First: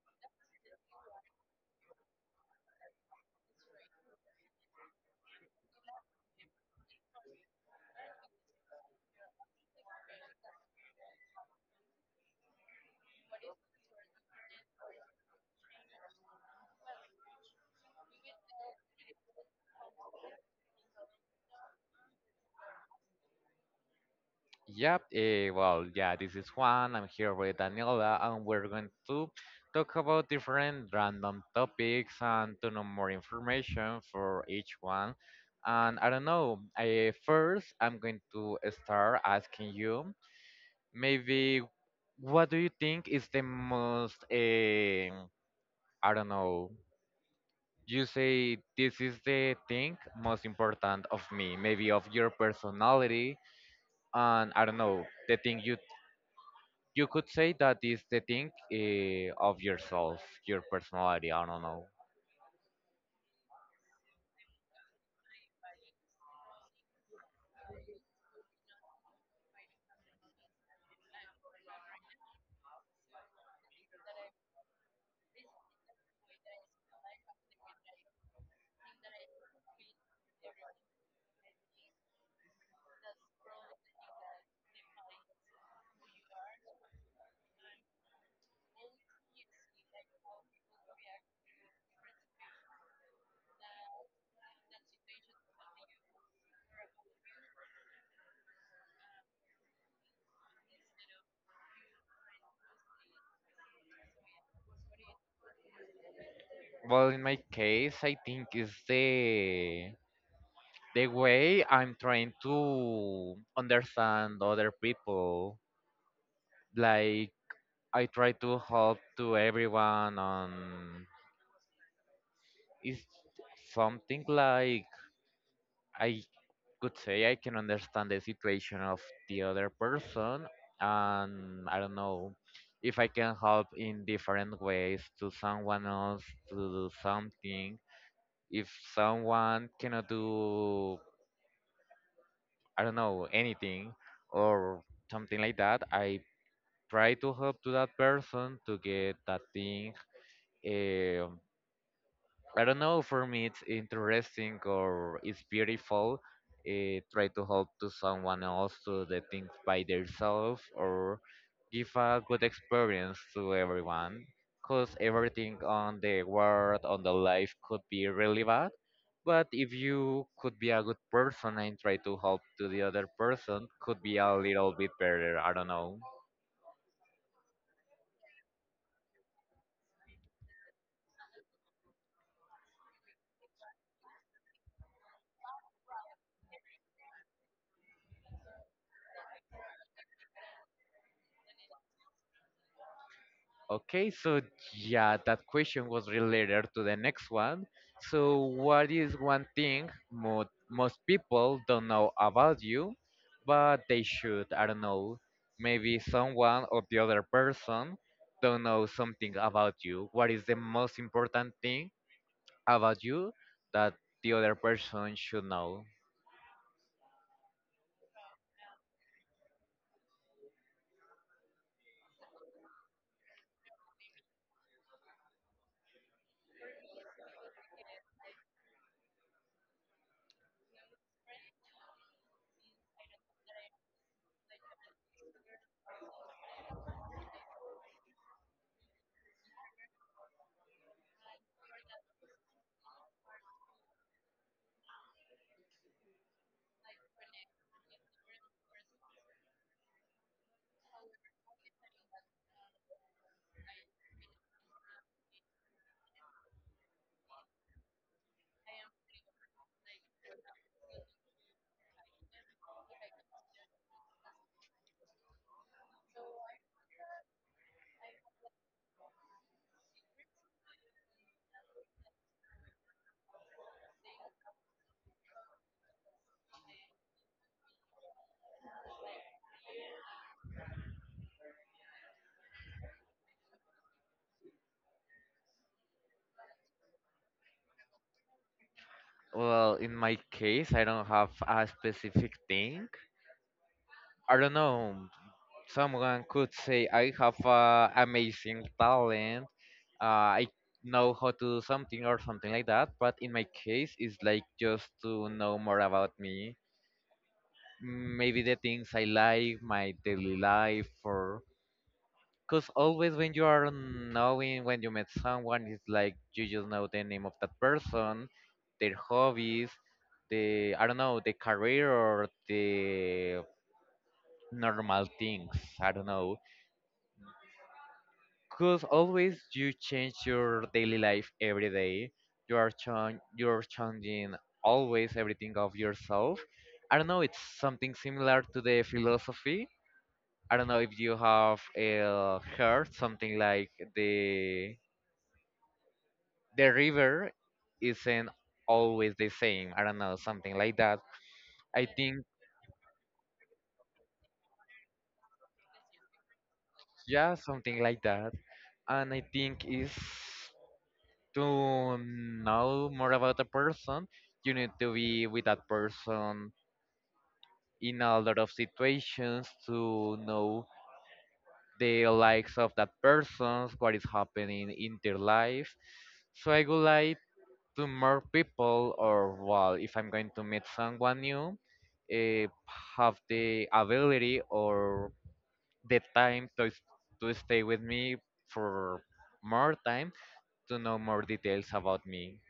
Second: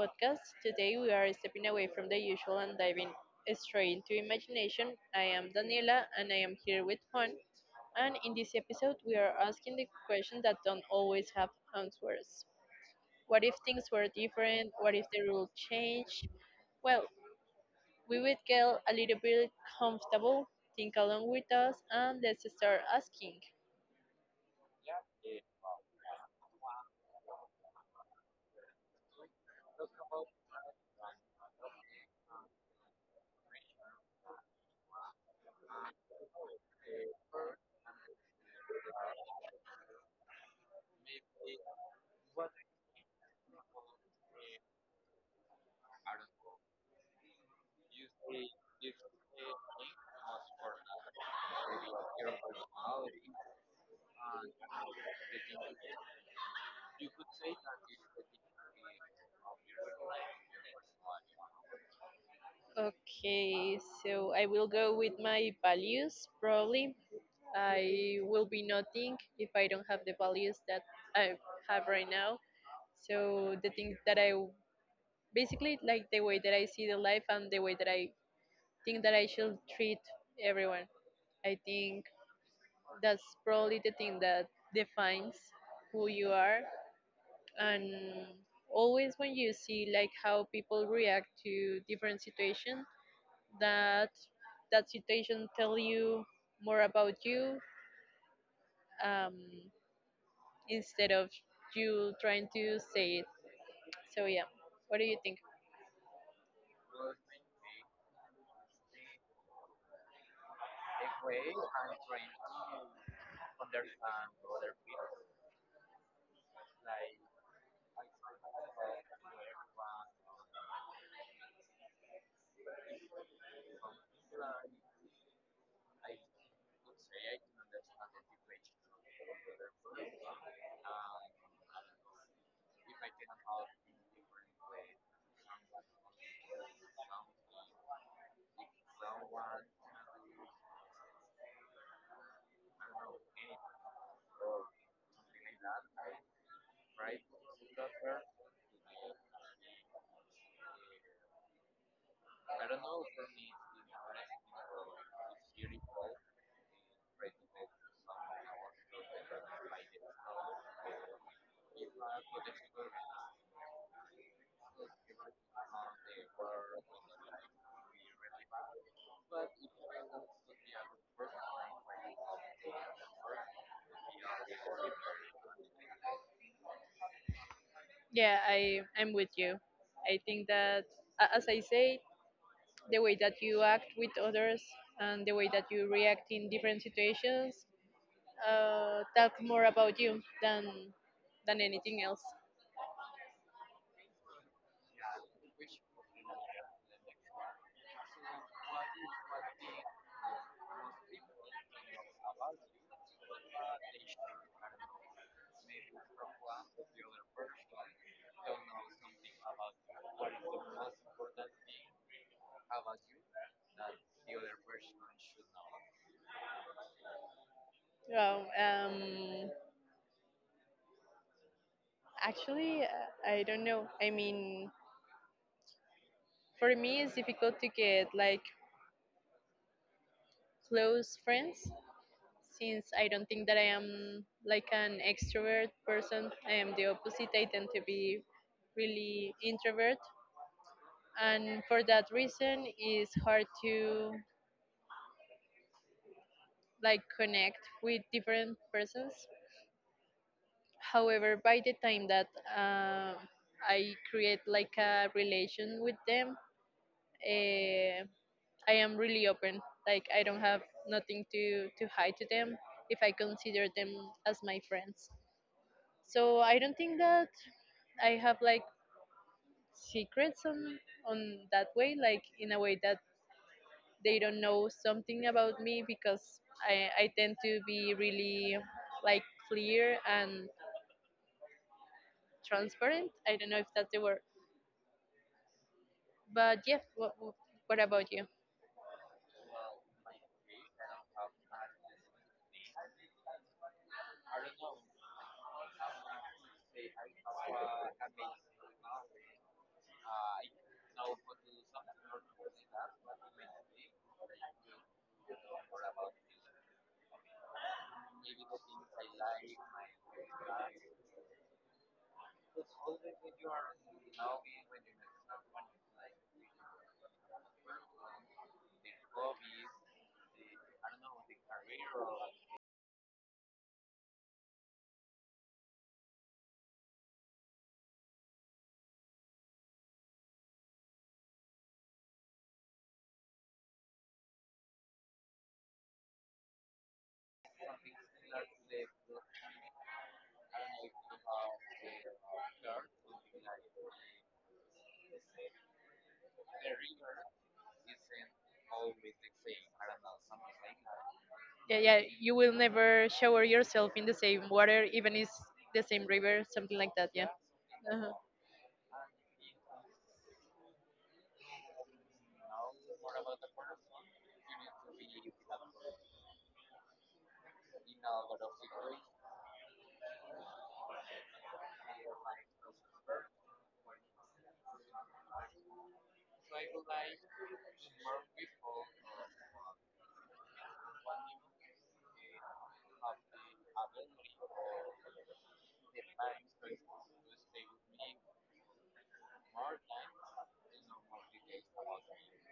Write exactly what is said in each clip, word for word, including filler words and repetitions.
podcast. Today we are stepping away from the usual and diving straight into imagination. I am Daniela, and I am here with Juan. And in this episode, we are asking the questions that don't always have answers. What if things were different? What if the rules changed? Well, we would get a little bit comfortable. Think along with us, and let's start asking. Yep, eh, well, yeah, this is Juan. I'm here with Daniela, and we're going to talk about different random topics and to know more information for each one. And I don't know, I, first, I'm going to start asking you maybe what do you think is the most, eh, I don't know, you say this is the thing most important of me, maybe of your personality, and I don't know, the thing you You could say that is the thing uh, of yourself, your personality. I don't know. Okay, so I will go with my values probably I will be nothing if I don't have the values that I have right now. So the things that I basically like the way that I see the life and the way that I think that I should treat everyone. I think that's probably the thing that defines who you are and always when you see like how people react to different situations that that situation tell you more about you um, instead of you trying to say it. So yeah, what do you think? Well, in my case, I think is the the way I'm trying to understand other people. Like I try to help to everyone on is something like I could say I can understand the situation of the other person, and I don't know if I can help in different ways to someone else to do something. If someone cannot do, I don't know, anything or something like that, I try to help to that person to get that thing. eh, I don't know. For me, it's interesting or it's beautiful. Uh, try to help to someone else to the things by themselves or give a good experience to everyone. Cause everything on the world, on the life could be really bad. But if you could be a good person and try to help to the other person, could be a little bit better. I don't know. Yeah, I I'm with you. I think that a- as I say, the way that you act with others and the way that you react in different situations uh, talk more about you than than anything else. Okay, so yeah, that question was related to the next one. So, what is one thing mo most people don't know about you, but they should? I don't know. Maybe someone or the other person don't know something about you. What is the most important thing about you that the other person should know? Well, um, actually, uh, I don't know. I mean, for me, it's difficult to get like close friends since I don't think that I am like an extrovert person. I am the opposite. I tend to be really introvert, and for that reason, it's hard to like connect with different persons. However, by the time that uh, I create like a relation with them, uh, I am really open. Like I don't have nothing to to hide to them if I consider them as my friends. So I don't think that I have like secrets on on that way, like in a way that they don't know something about me because i i tend to be really like clear and transparent. I don't know if that's the word, but yeah, what, what about you? Well, in my case, I don't have a specific thing. I don't know. Someone could say I have uh, amazing talent, uh, I know how to do something or something like that, but in my case it's like just to know more about me, maybe the things I like, my daily life. Or because always when you are knowing, when you met someone, it's like you just know the name of that person, their hobbies, the, I don't know, the career or the normal things. I don't know. Because always you change your daily life every day. You are chang you're changing always everything of yourself. I don't know. It's something similar to the philosophy. I don't know if you have uh, heard something like the the river isn't always the same. I don't know, something like that. Yeah, I yeah think you will never shower yourself in the same water, even is the same river, something like that. Yeah. yeah, something like Uh-huh. that. And I think is to know more about a person, you need to be with that person in a lot of situations to know the likes of that person, what is happening in their life. So I would like to more people, or well, if I'm going to meet someone new, uh, have the ability or the time to s- to stay with me for more time to know more details about me.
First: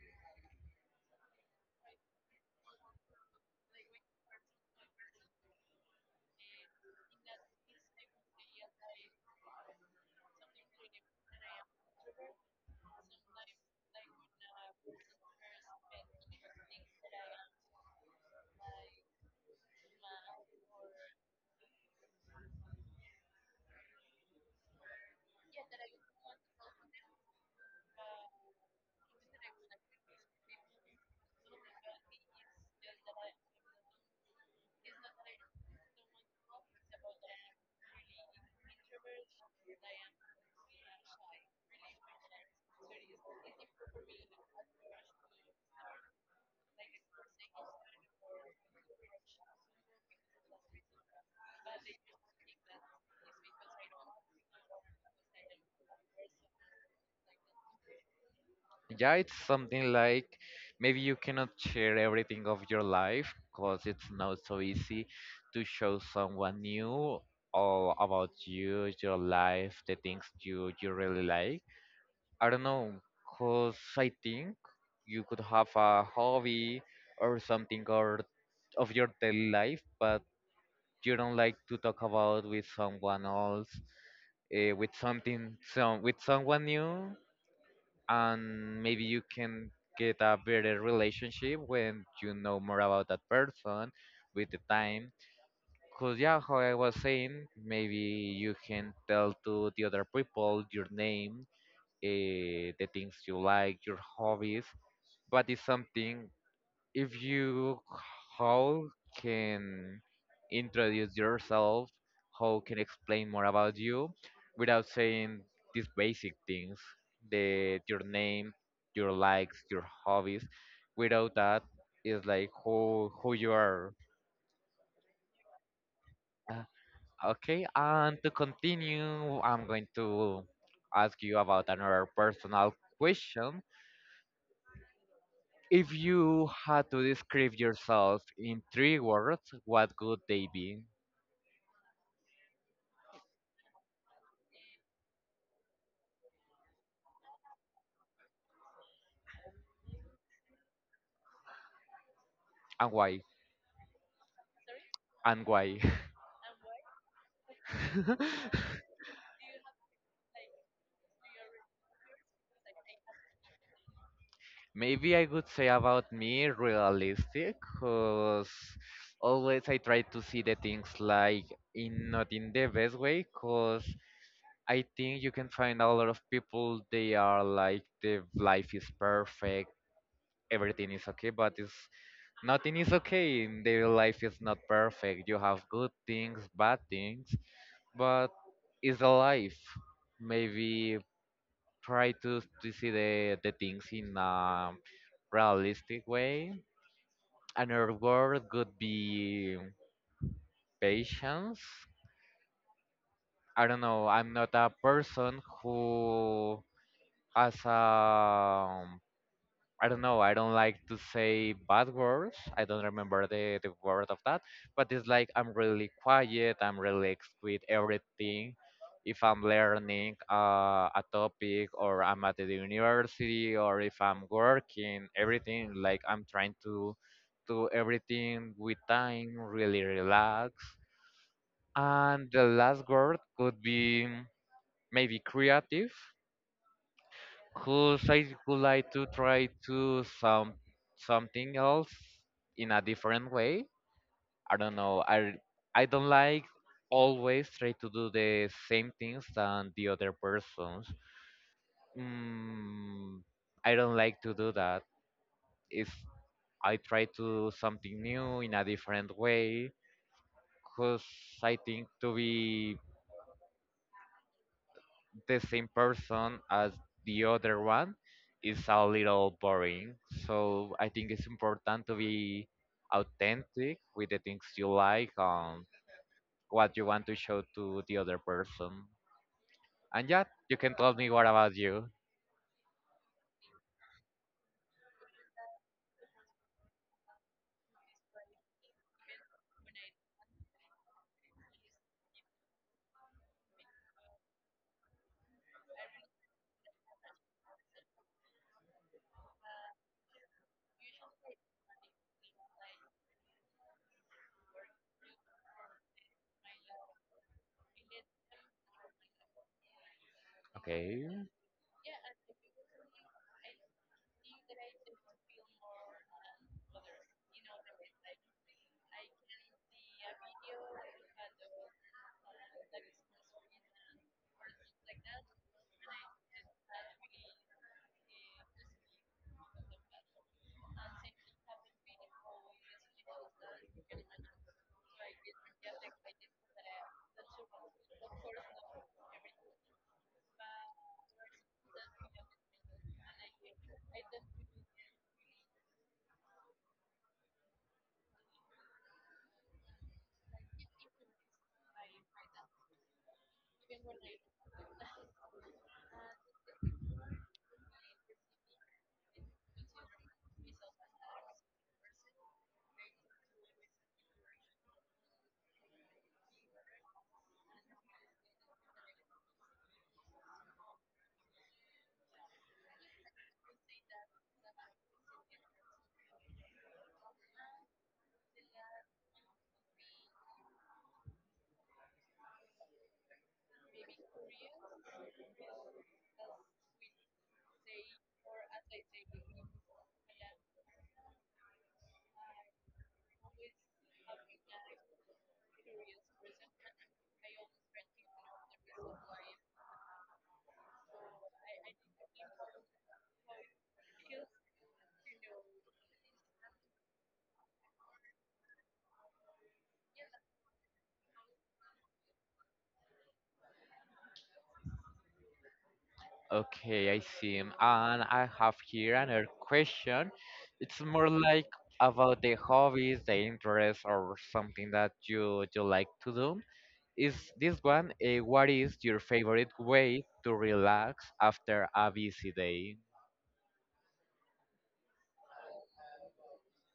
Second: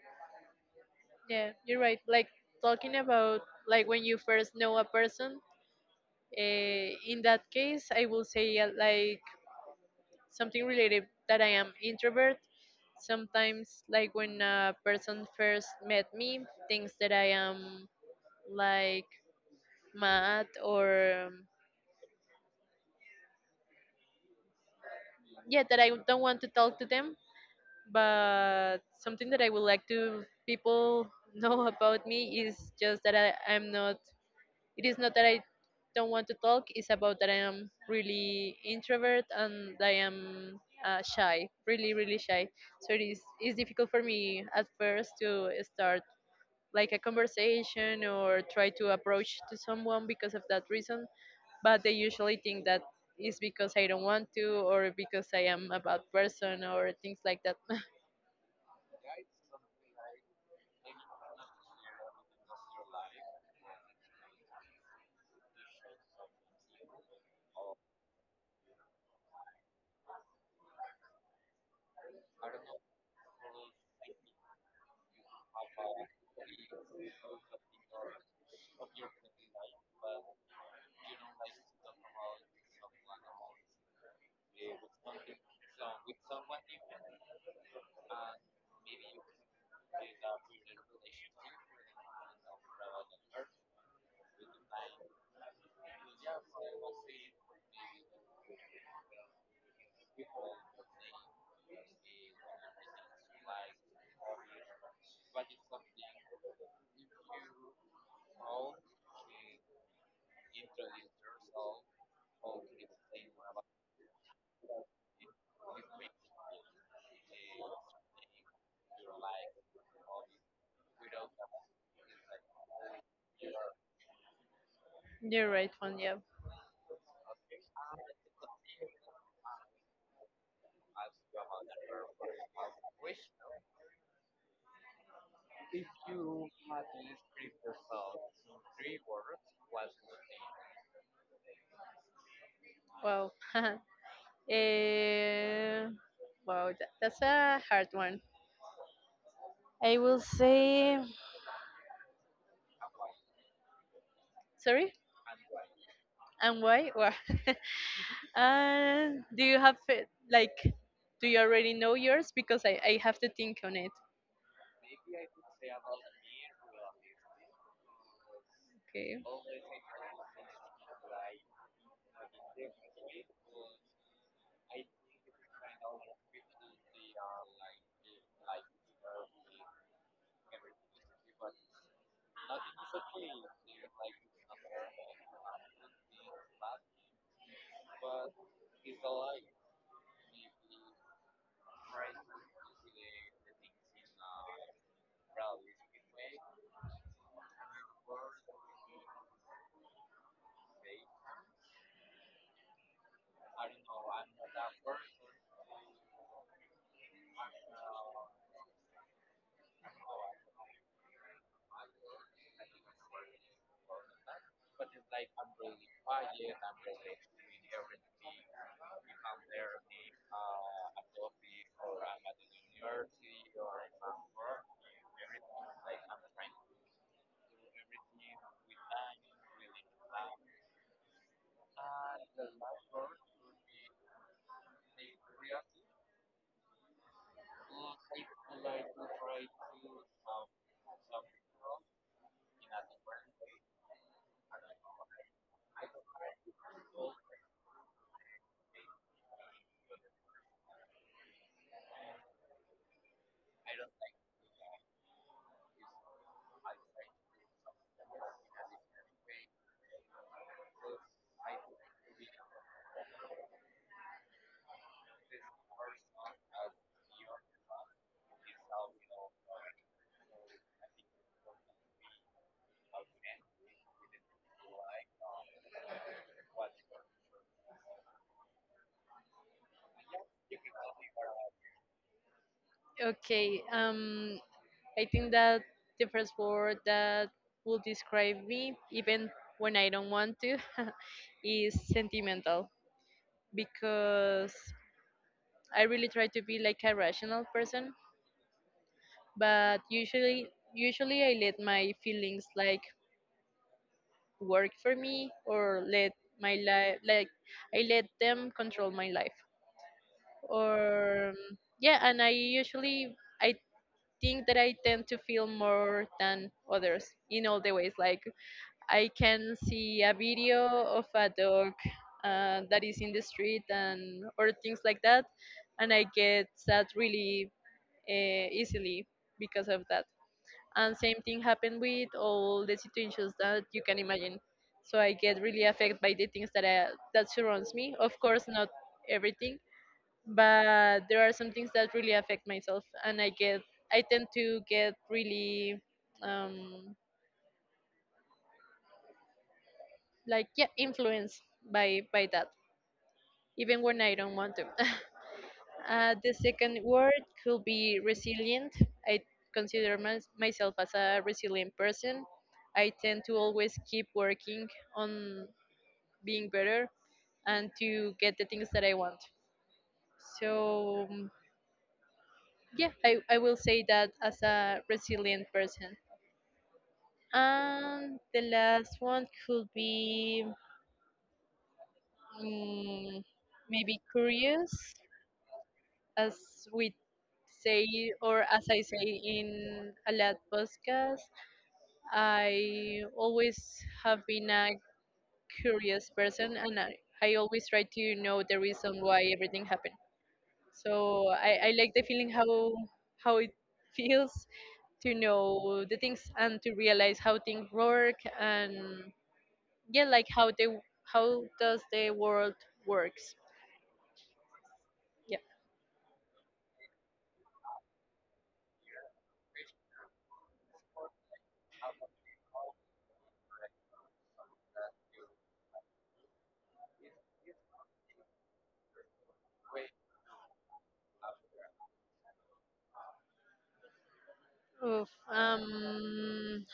Yeah, you're right. Like, talking about like when you first know a person. Uh, in that case, I will say uh, like something related that I am introvert. Sometimes, like when a person first met me, thinks that I am like mad or um, yeah, that I don't want to talk to them. But something that I would like to people know about me is just that I, I'm not. It is not that I don't want to talk, it's about that I am really introvert and I am uh, shy, really, really shy. So it is it's difficult for me at first to start like a conversation or try to approach to someone because of that reason. But they usually think that is because I don't want to or because I am a bad person or things like that. Yeah, it's something like maybe you cannot share everything of your life because it's not so easy to show someone new all about you, your life, the things you you really like. I don't know, cause I think you could have a hobby or something or of your daily life, but you don't like to talk about with someone else, uh, with something, some with someone new, and maybe you can get a better relationship when you know more about that person with the time. Cause yeah, how I was saying, maybe you can tell to the other people your name, uh, the things you like, your hobbies, but it's something if you how can introduce yourself, how can explain more about you without saying these basic things, the your name, your likes, your hobbies. Without that, it's like who who you are. You're right, one. Yeah. Uh, Okay, and to continue, I'm going to ask you about another personal question. If you had to describe yourself in three words, what would they be? Wow. Eh, wow, that, that's a hard one. I will say And why? sorry. And why? And why? Why? And do you have it? Like, do you already know yours? Because I I have to think on it. Maybe I would say about me realistic, because Okay. always I try to see the things like in not in the best way, because I think you can find a lot of people they are like the life is perfect, everything is okay, but it's nothing is okay. In their life is not perfect. You have good things, bad things, but it's a life. Maybe try to, to see the, the things in a realistic way. Another word could be patience. I don't know. I'm not a person who has a um, I don't know. I don't like to say bad words. I don't remember the, the word of that. But it's like I'm really quiet. I'm relaxed with everything. If I'm learning uh, a topic or I'm at the university or if I'm working, everything like I'm trying to do everything with time, really relax. And the last word could be maybe creative, whose I would like to try to some something else in a different way. I don't know. I I don't like always try to do the same things than the other persons. Mm, I don't like to do that. If I try to do something new in a different way, because I think to be the same person as the other one is a little boring. So I think it's important to be authentic with the things you like, um, what you want to show to the other person. And yeah, you can tell me what about you. Okay. Um, I think that the first word that will describe me, even when I don't want to, is sentimental. Because I really try to be like a rational person, but usually usually I let my feelings like work for me or let my life like I let them control my life Okay. or yeah, and I usually I think that I tend to feel more than others in all the ways. Like I can see a video of a dog uh, that is in the street and or things like that, and I get sad really uh, easily because of that, and same thing happened with all the situations that you can imagine. So I get really affected by the things that I, that surrounds me, of course not everything, but there are some things that really affect myself and I get I tend to get really um like yeah influenced by by that, even when I don't want to. Uh, the second word could be resilient. I consider mys myself as a resilient person. I tend to always keep working on being better and to get the things that I want. So, mm, yeah, I, I will say that as a resilient person. And the last one could be mm, maybe curious. As we say, or as I say in a lot podcast, I always have been a curious person and I, I always try to know the reason why everything happened. So I, I like the feeling how how it feels to know the things and to realize how things work and yeah, like how they how does the world works. Yeah. Okay, I see. And I have here another question. It's more like about the hobbies, the interests, or something that you you like to do. Is this one. Uh, what is your favorite way to relax after a busy day? Oof. um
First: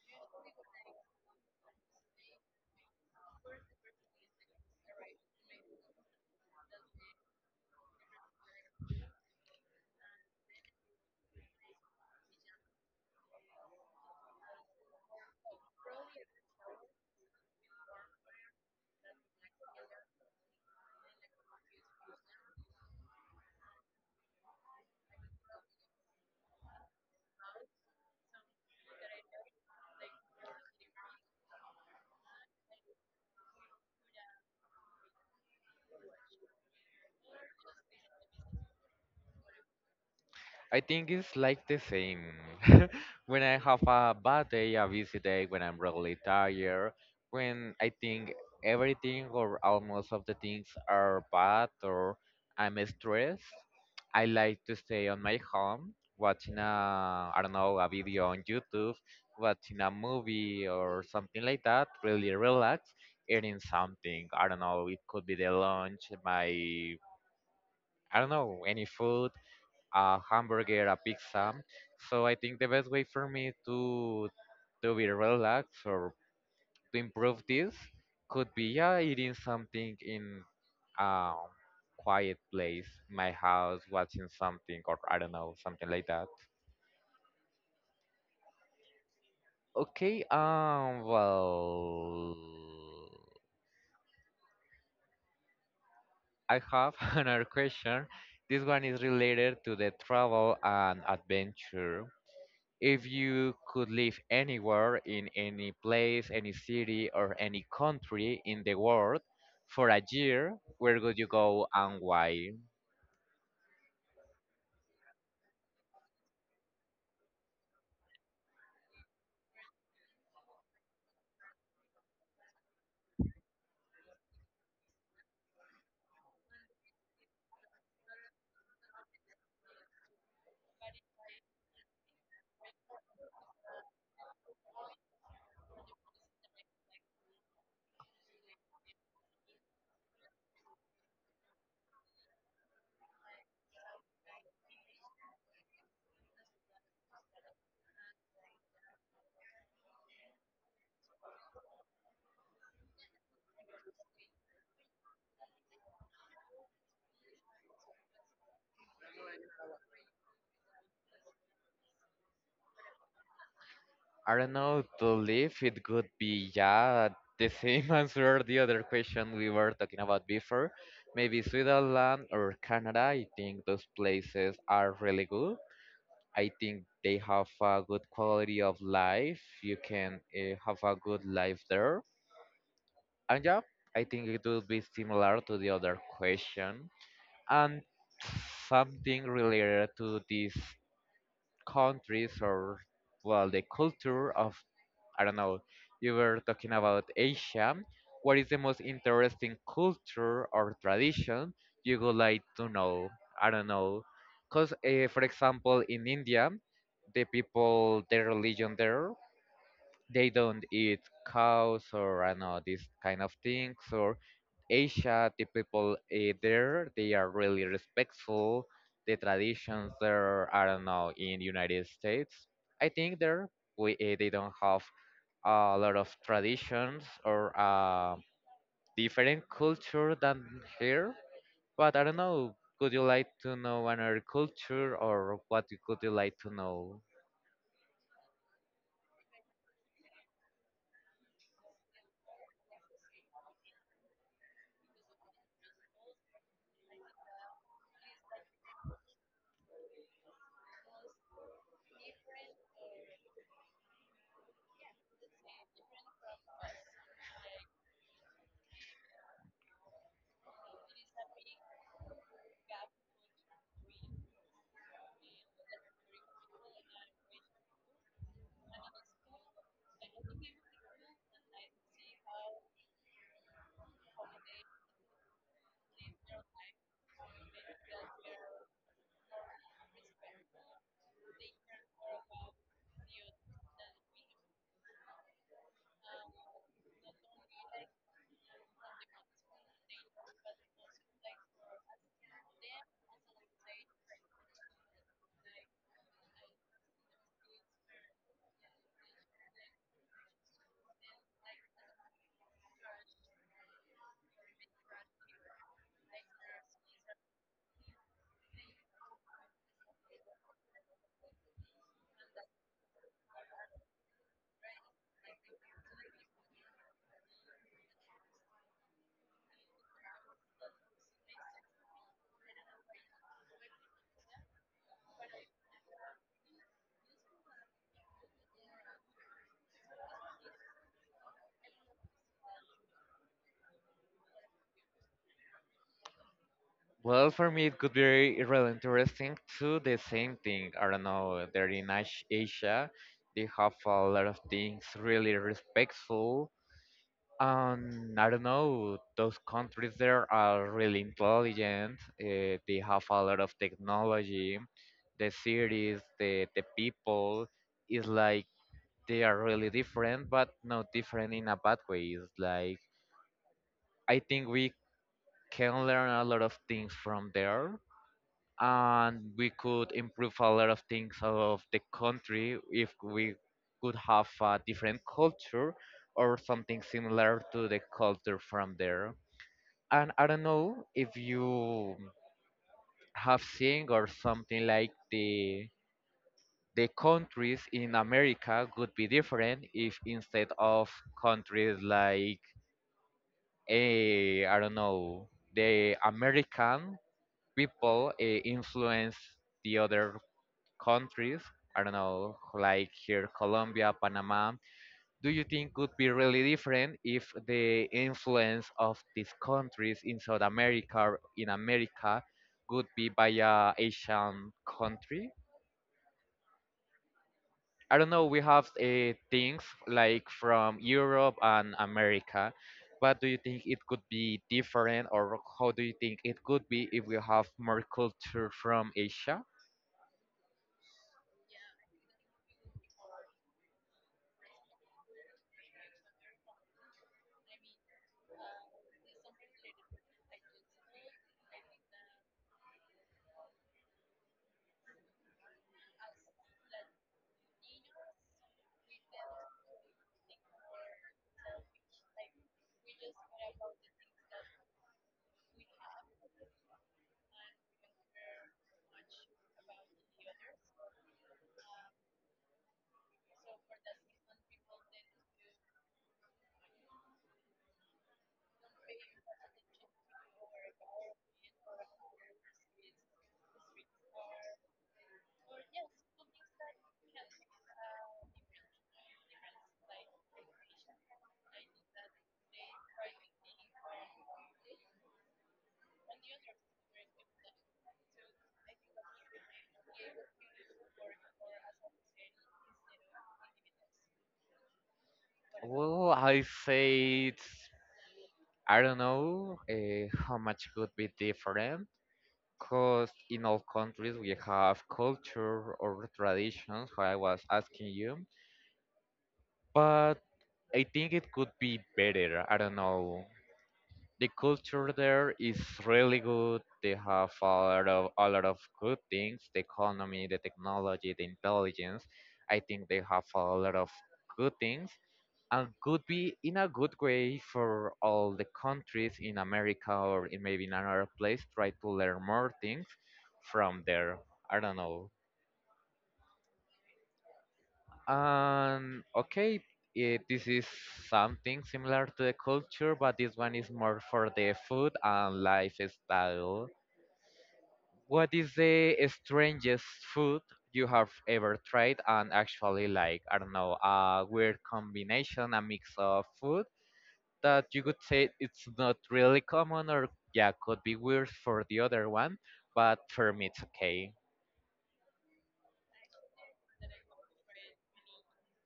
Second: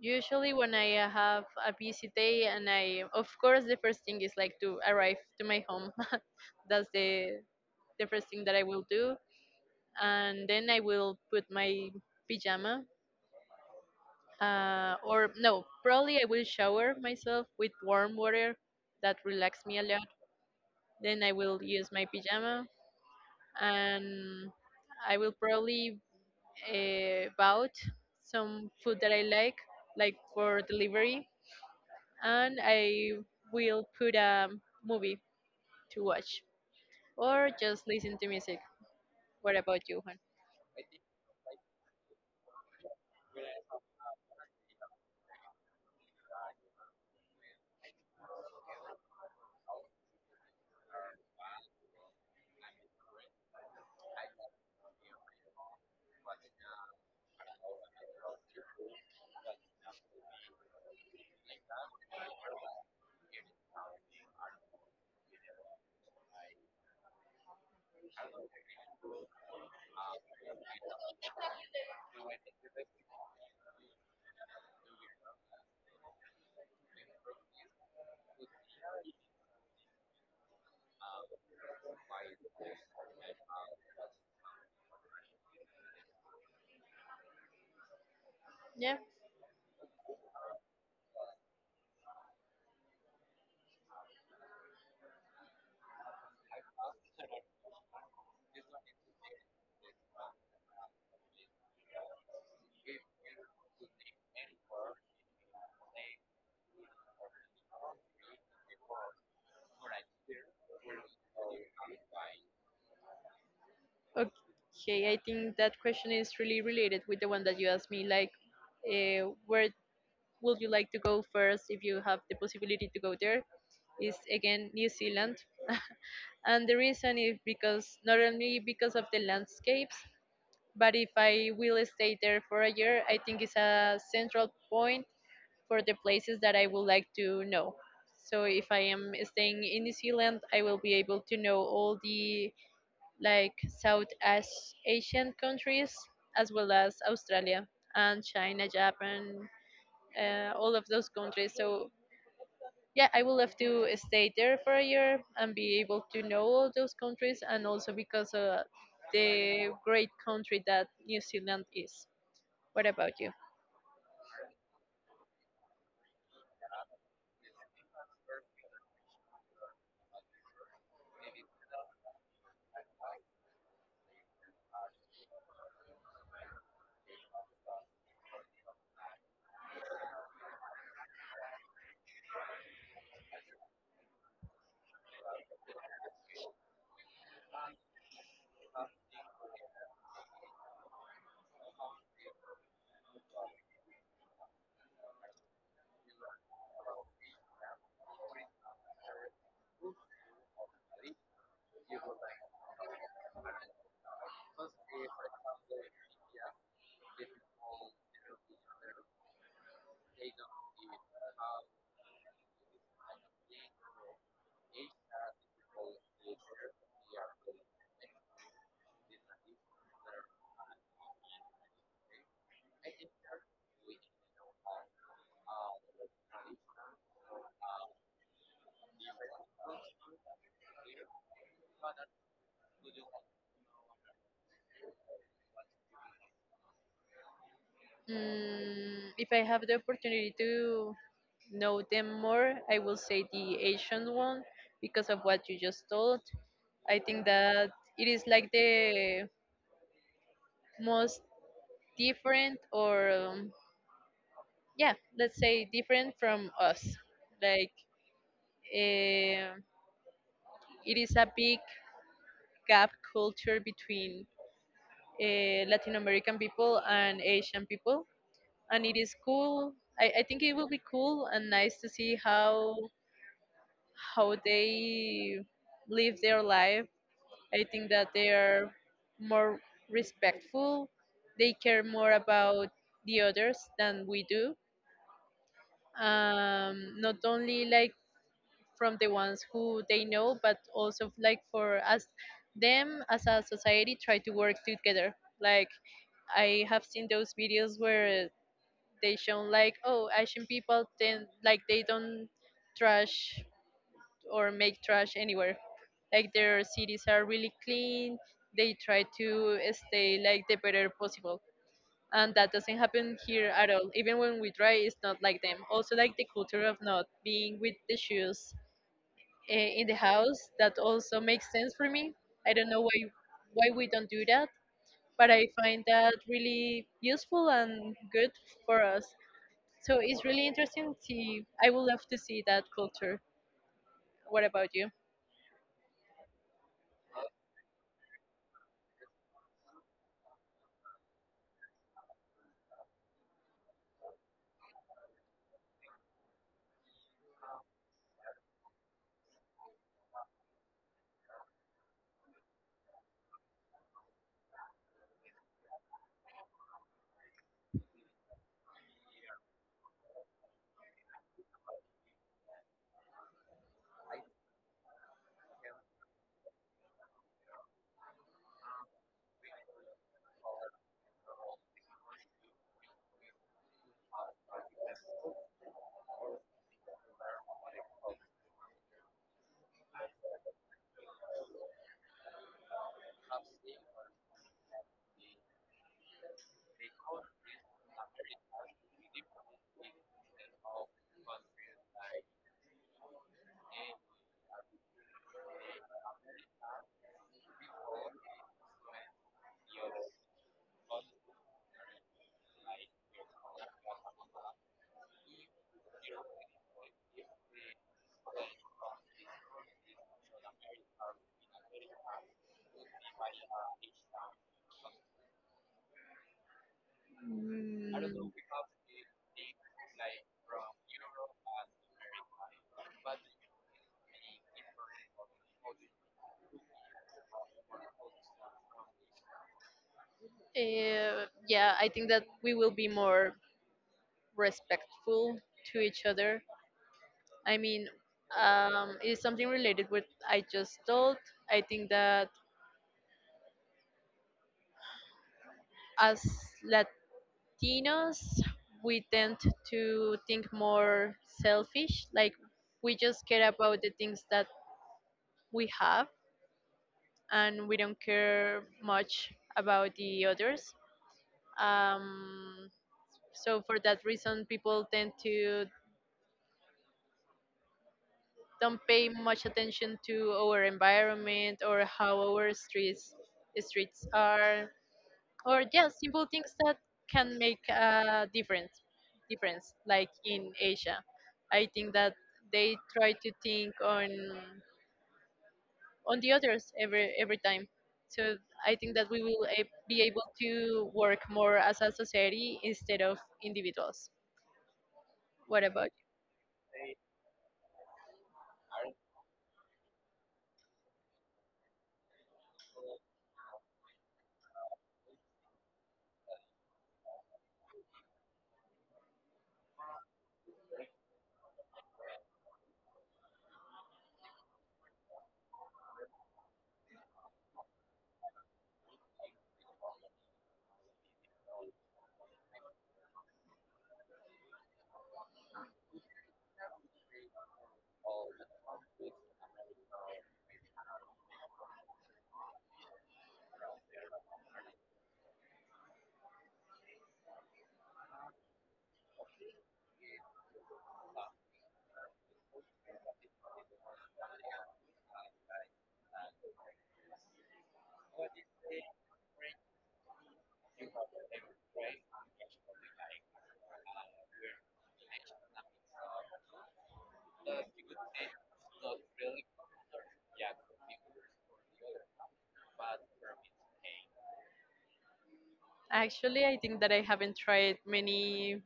Usually, when I uh, have a busy day, and I, of course, the first thing is like to arrive to my home. That's the the first thing that I will do, and then I will put my pajama, uh, or no, probably I will shower myself with warm water. That relax me a lot. Then I will use my pajama, and I will probably uh, bought some food that I like, like for delivery, and I will put a movie to watch or just listen to music. What about you, Juan? I think it's like the same. When I have a bad day, a busy day, when I'm really tired, when I think everything or almost of the things are bad or I'm stressed, I like to stay on my home watching a, I don't know, a video on YouTube, watching a movie or something like that, really relax, eating something. I don't know, it could be the lunch, my I don't know, any food, a hamburger, a pizza. So I think the best way for me to to be relaxed or to improve this could be yeah eating something in a quiet place, my house, watching something or I don't know something like that. Yeah. Okay, um, well, I have another question. This one is related to the travel and adventure. If you could live anywhere, in any place, any city, or any country in the world for a year, where would you go and why? Okay, I think that question is really related with the one that you asked me. Like, uh, where would you like to go first if you have the possibility to go there? Is again New Zealand, and the reason is because not only because of the landscapes, but if I will stay there for a year, I think it's a central point for the places that I would like to know. So if I am staying in New Zealand, I will be able to know all the like South As- Asian countries as well as Australia and China, Japan, uh, all of those countries. So yeah, I will have to stay there for a year and be able to know all those countries, and also because of the great country that New Zealand is. What about you? I don't know, to live, it could be, yeah, the same answer, the other question we were talking about before. Maybe Switzerland or Canada. I think those places are really good. I think they have a good quality of life. You can uh, have a good life there. And yeah, I think it will be similar to the other question. And something related to these countries or, well, the culture of, I don't know, you were talking about Asia. What is the most interesting culture or tradition you would like to know? I don't know. Because, uh, for example, in India, the people, their religion there, they don't eat cows or I don't know these kind of things, or Asia, the people eh, there, they are really respectful. The traditions there, I don't know, in United States, I think there we eh, they don't have a lot of traditions or uh, different culture than here. But I don't know. Could you like to know another culture, or what you- could you like to know? Mm, if I have the opportunity to know them more, I will say the Asian one because of what you just told. I think that it is like the most different, or um, yeah, let's say different from us. Like eh, it is a big gap culture between uh, Latin American people and Asian people, and it is cool. I, I think it will be cool and nice to see how how they live their life. I think that they are more respectful. They care more about the others than we do. Um, not only like from the ones who they know, but also like for us, them as a society try to work together. Like I have seen those videos where they shown like, oh, Asian people then like they don't trash or make trash anywhere. Like their cities are really clean. They try to stay like the better possible. And that doesn't happen here at all. Even when we try, it's not like them. Also, like the culture of not being with the shoes eh, in the house, that also makes sense for me. I don't know why why we don't do that, but I find that really useful and good for us. So it's really interesting to see. I would love to see that culture. What about you? Well, for me, it could be re- really interesting to the same thing. I don't know, they're in Ash- Asia, they have a lot of things really respectful. And I don't know, those countries there are really intelligent. Uh, they have a lot of technology. The cities, the, the people, is like they are really different, but not different in a bad way. It's like I think we can learn a lot of things from there and we could improve a lot of things of the country if we could have a different culture or something similar to the culture from there. And I don't know if you have seen or something like the the countries in America would be different if instead of countries like eh, I don't know the American people eh, influence the other countries, I don't know, like here, Colombia, Panama, do you think could be really different if the influence of these countries in South America or in America would be by a Asian country? I I don't don't Mm, know, know. we have uh, things like from Europe and America. What do you think it could be different, or how do you think it could be if we have more culture from Asia? eh, yeah, I think that we will be more respectful to each other. I mean, um, it's something related with I just told. I think that as Latinos, we tend to think more selfish. Like we just care about the things that we have, and we don't care much about the others. Um, So for that reason, people tend to don't pay much attention to our environment or how our streets streets are, or just simple things that can make a difference. Difference, like in Asia, I think that they try to think on on the others every every time. So I think that we will a- be able to work more as a society instead of individuals. What about Well, I say it's, I don't know uh, how much could be different, because in all countries we have culture or traditions, what I was asking you, but I think it could be better. I don't know. The culture there is really good. They have a lot of a lot of good things, the economy, the technology, the intelligence. I think they have a lot of good things, and could be in a good way for all the countries in America or in maybe in another place try to learn more things from there. I don't know. And okay, it, this is something similar to the culture, but this one is more for the food and lifestyle. What is the strangest food you have ever tried and actually like? I don't know, a weird combination, a mix of food that you could say it's not really common or yeah could be weird for the other one, but for me it's okay. Actually, I think that I haven't tried many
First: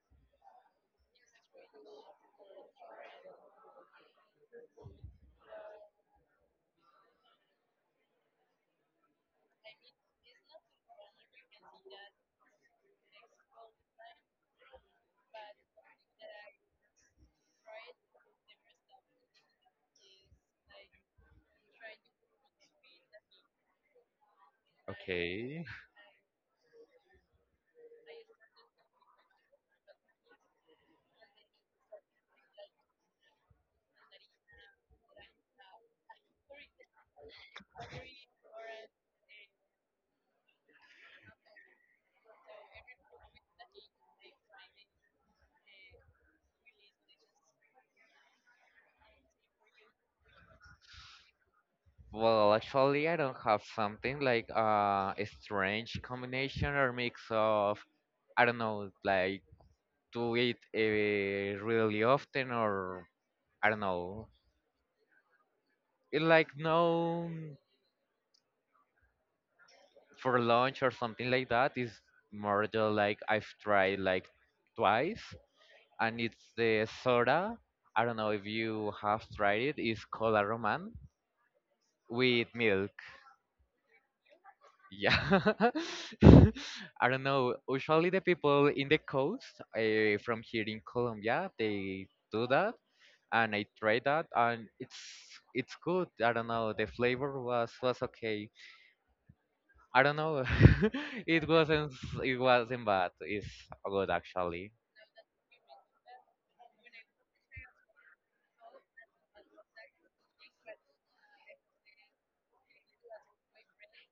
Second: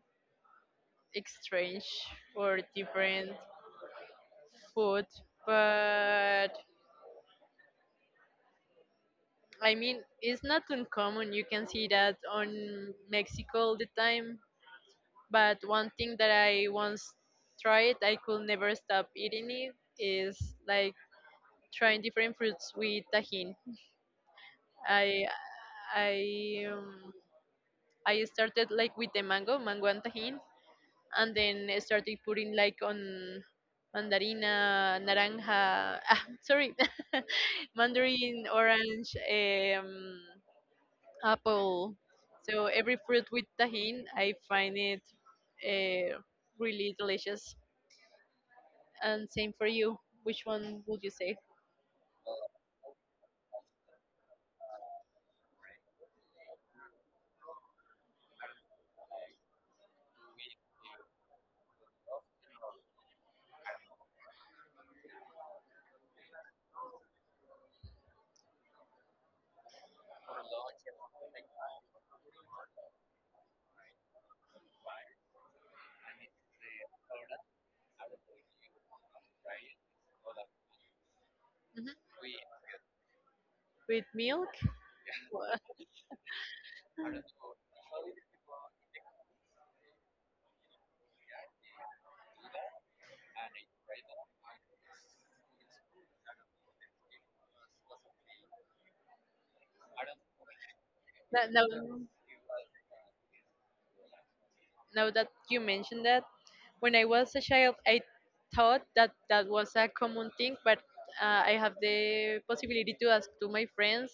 strange or different food, but I mean, it's not uncommon. You can see that on Mexico all the time. But one thing that I once tried, I could never stop eating it, is like trying different fruits with tajin. I Okay. I um, I started like with the mango mango and tajin, and then I started putting like on mandarina, naranja, ah, sorry, mandarin, orange, um, apple. So every fruit with tahin, I find it uh, really delicious. And same for you. Which one would you say? Well, actually, I don't have something like uh, a strange combination or mix of, I don't know, like to eat uh, really often or I don't know. It like no for lunch or something like that is more just like I've tried like twice, and it's the soda. I don't know if you have tried it. It's cola roman Hmm. with milk. With milk? Yeah. I don't know. Usually the people in the coast uh, from here in Colombia, they do that and I tried that and it's it's good. I don't know. The flavor was was okay. I don't know. It wasn't No, it wasn't bad. It's good actually. now that you mentioned that, when I was a child, I thought that that was a common thing, but uh, I have the possibility to ask to my friends,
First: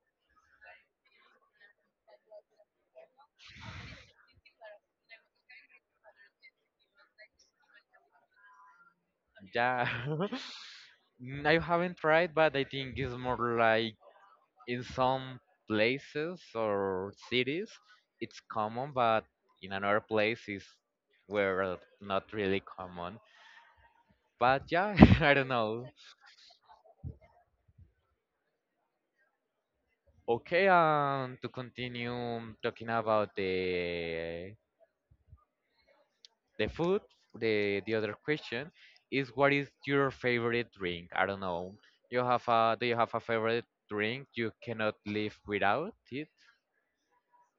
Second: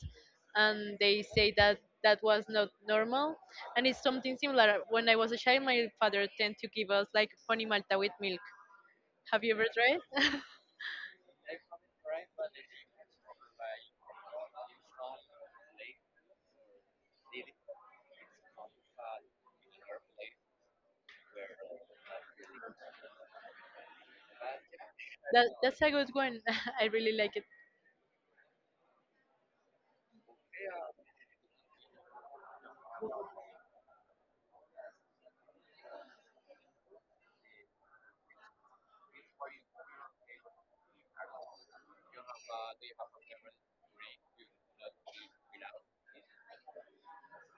and they say that that was not normal. And it's something similar. When I was a child, my father tend to give us like honey malta with milk. Have you ever Yeah. tried? Mm, I haven't tried, but I think it's more like in some places or cities it's common, but in another place is where uh, not really common, but yeah I That don't that's know. a good one. I really like it. Okay, um to continue talking about the the food, the the other question is, what is your favorite drink? I don't know, you have a do you have a favorite drink you cannot live without it?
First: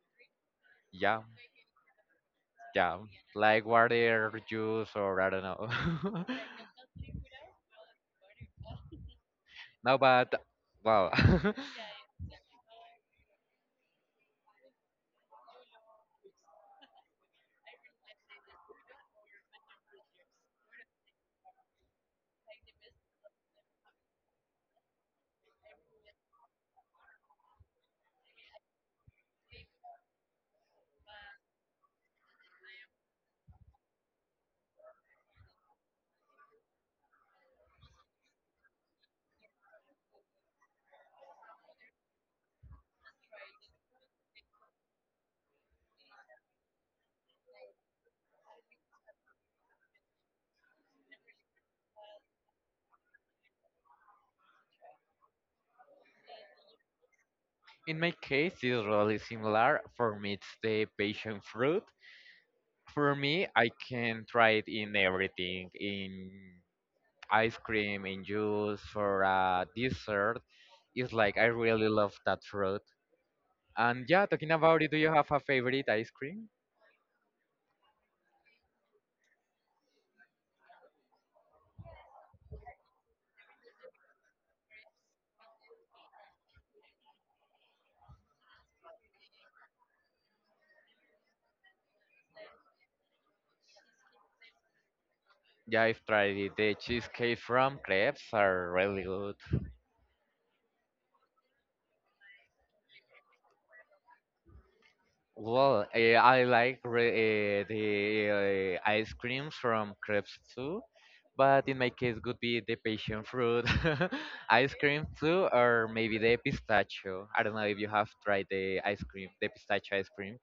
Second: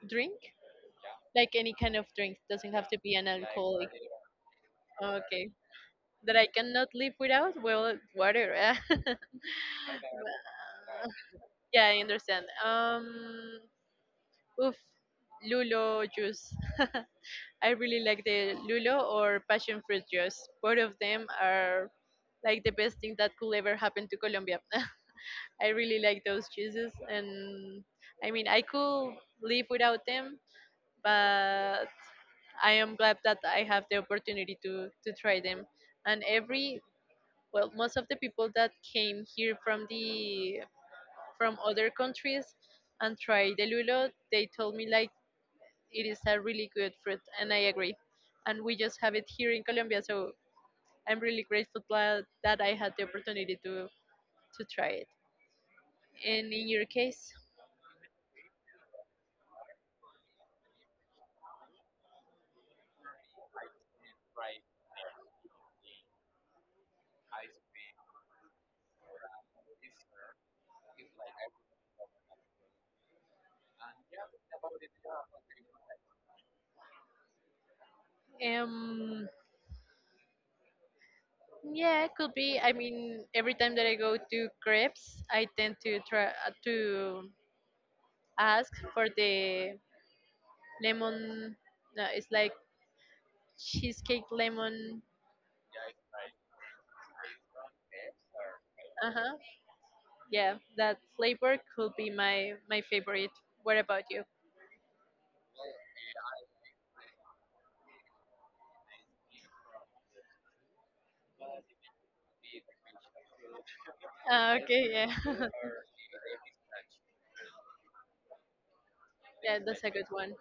Drink Yeah. like any kind of drink doesn't have to Yeah, be an like alcoholic. water, juice, or I don't Okay, know. that I cannot live without. Well, water. No, but wow. Yeah, I understand. Um, oof, lulo juice. I really like the lulo or passion fruit juice. Both of them are like the best thing that could ever happen to Colombia. I really like those juices, and I mean, I could live without them, but I am glad that I have the opportunity to to try them. And every well, most of the people that came here from the from other countries and try the lulo. They told me like it is a really good fruit, and I agree. And we just have it here in Colombia, so I'm really grateful tha- that I had the opportunity to to try it. And in your case, In my case, it's really similar. For me, it's the passion fruit. For me, I can try it in everything, in ice cream, in juice, for uh, dessert. It's like I really love that fruit. And yeah, talking about it, do you have a favorite ice cream? um, yeah, it could be. I mean, every time that I go to crepes, I tend to try uh, to ask for the lemon. No, it's like cheesecake lemon. Yeah, I've tried it. The cheesecake from crepes are really Uh good. huh. Yeah, that flavor could be my my favorite. What about you? Well, eh, I like re- eh, the uh, ice cream from crepes too, but in my case would be the passion fruit Ah, ice okay, cream yeah. too, or maybe the pistachio. I don't know if you have tried the ice cream, the Yeah, that's a pistachio good ice one. cream.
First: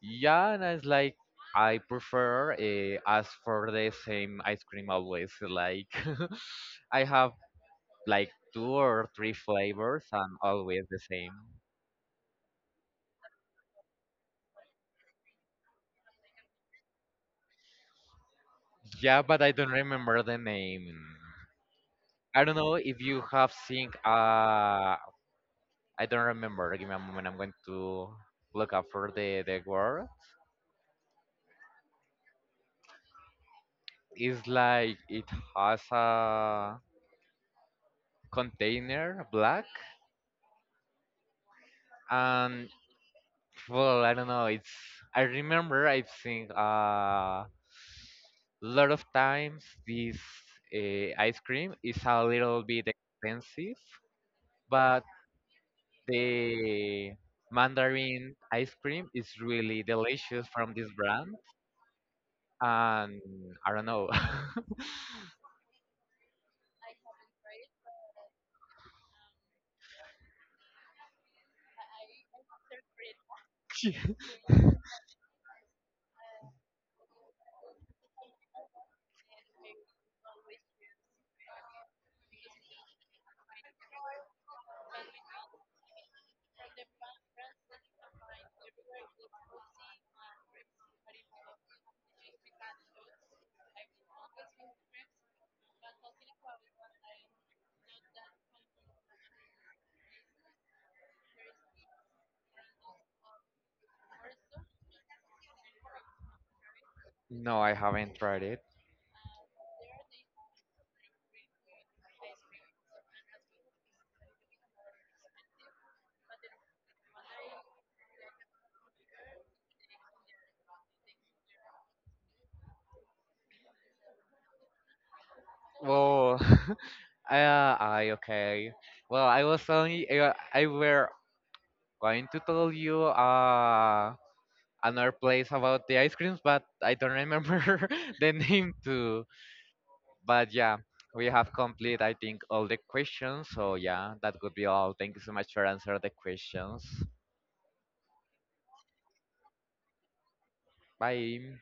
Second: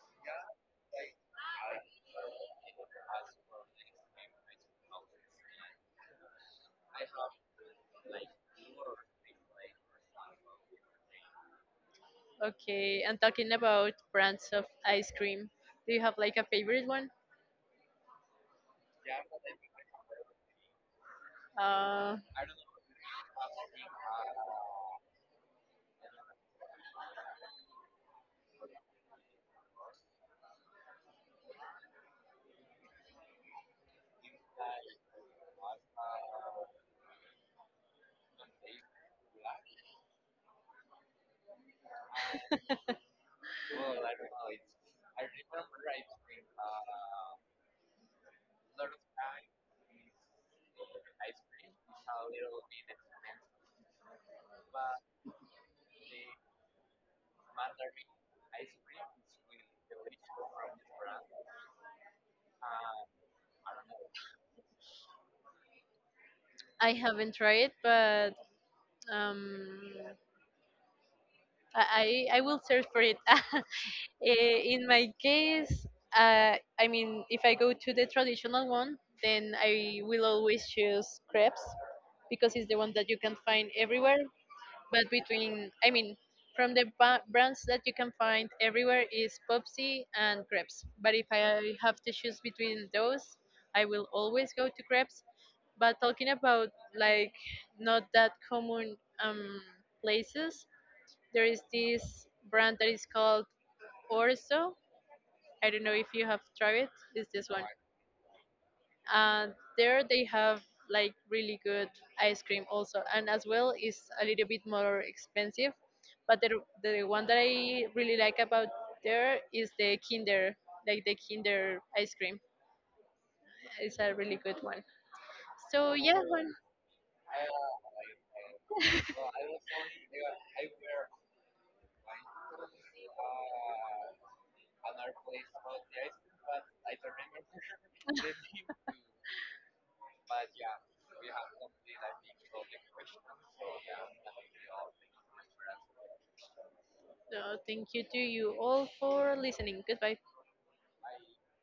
Yeah, and it's like I prefer uh, ask for the same ice cream always. Like I have like two or three flavors and always the same. Okay, and talking about brands of ice cream, do you have like a favorite one? Yeah, but I don't remember the name. Uh, I don't know if you have seen. Uh, I don't remember. Give me a moment. I'm going to look up for the the word. It's like it has a container black, and well, I don't know. It's I remember I've seen uh, a lot of times this uh, ice cream is a little bit expensive, but the mandarin ice cream is really delicious from this brand, and I don't know. I haven't tried, but um, I I I will search for it. Eh, in my case, uh, I mean, if I go to the traditional one, then I will always choose crepes because it's the one that you can find everywhere. But between, I mean, from the ba- brands that you can find everywhere is Popsy and crepes. But if I have to choose between those, I will always go to crepes. But talking about like not that common um, places, there is this brand that is called Orso. I don't know if you have tried it. It's this No, one. I haven't tried it. Uh, there they have like really good ice cream also, and as well is a little bit more expensive. But the the one that I really like about there is the Kinder, like the Kinder ice cream. It's a really good one. So yeah, Well, one. I, uh, I okay. Well, I was only uh, I were going to tell you uh another place about the ice creams, but I don't remember the name too. But yeah, we have complete I think all the questions. So yeah, that would be all. Thank you so much for answering the questions. So thank you to you all for listening. Goodbye. Bye.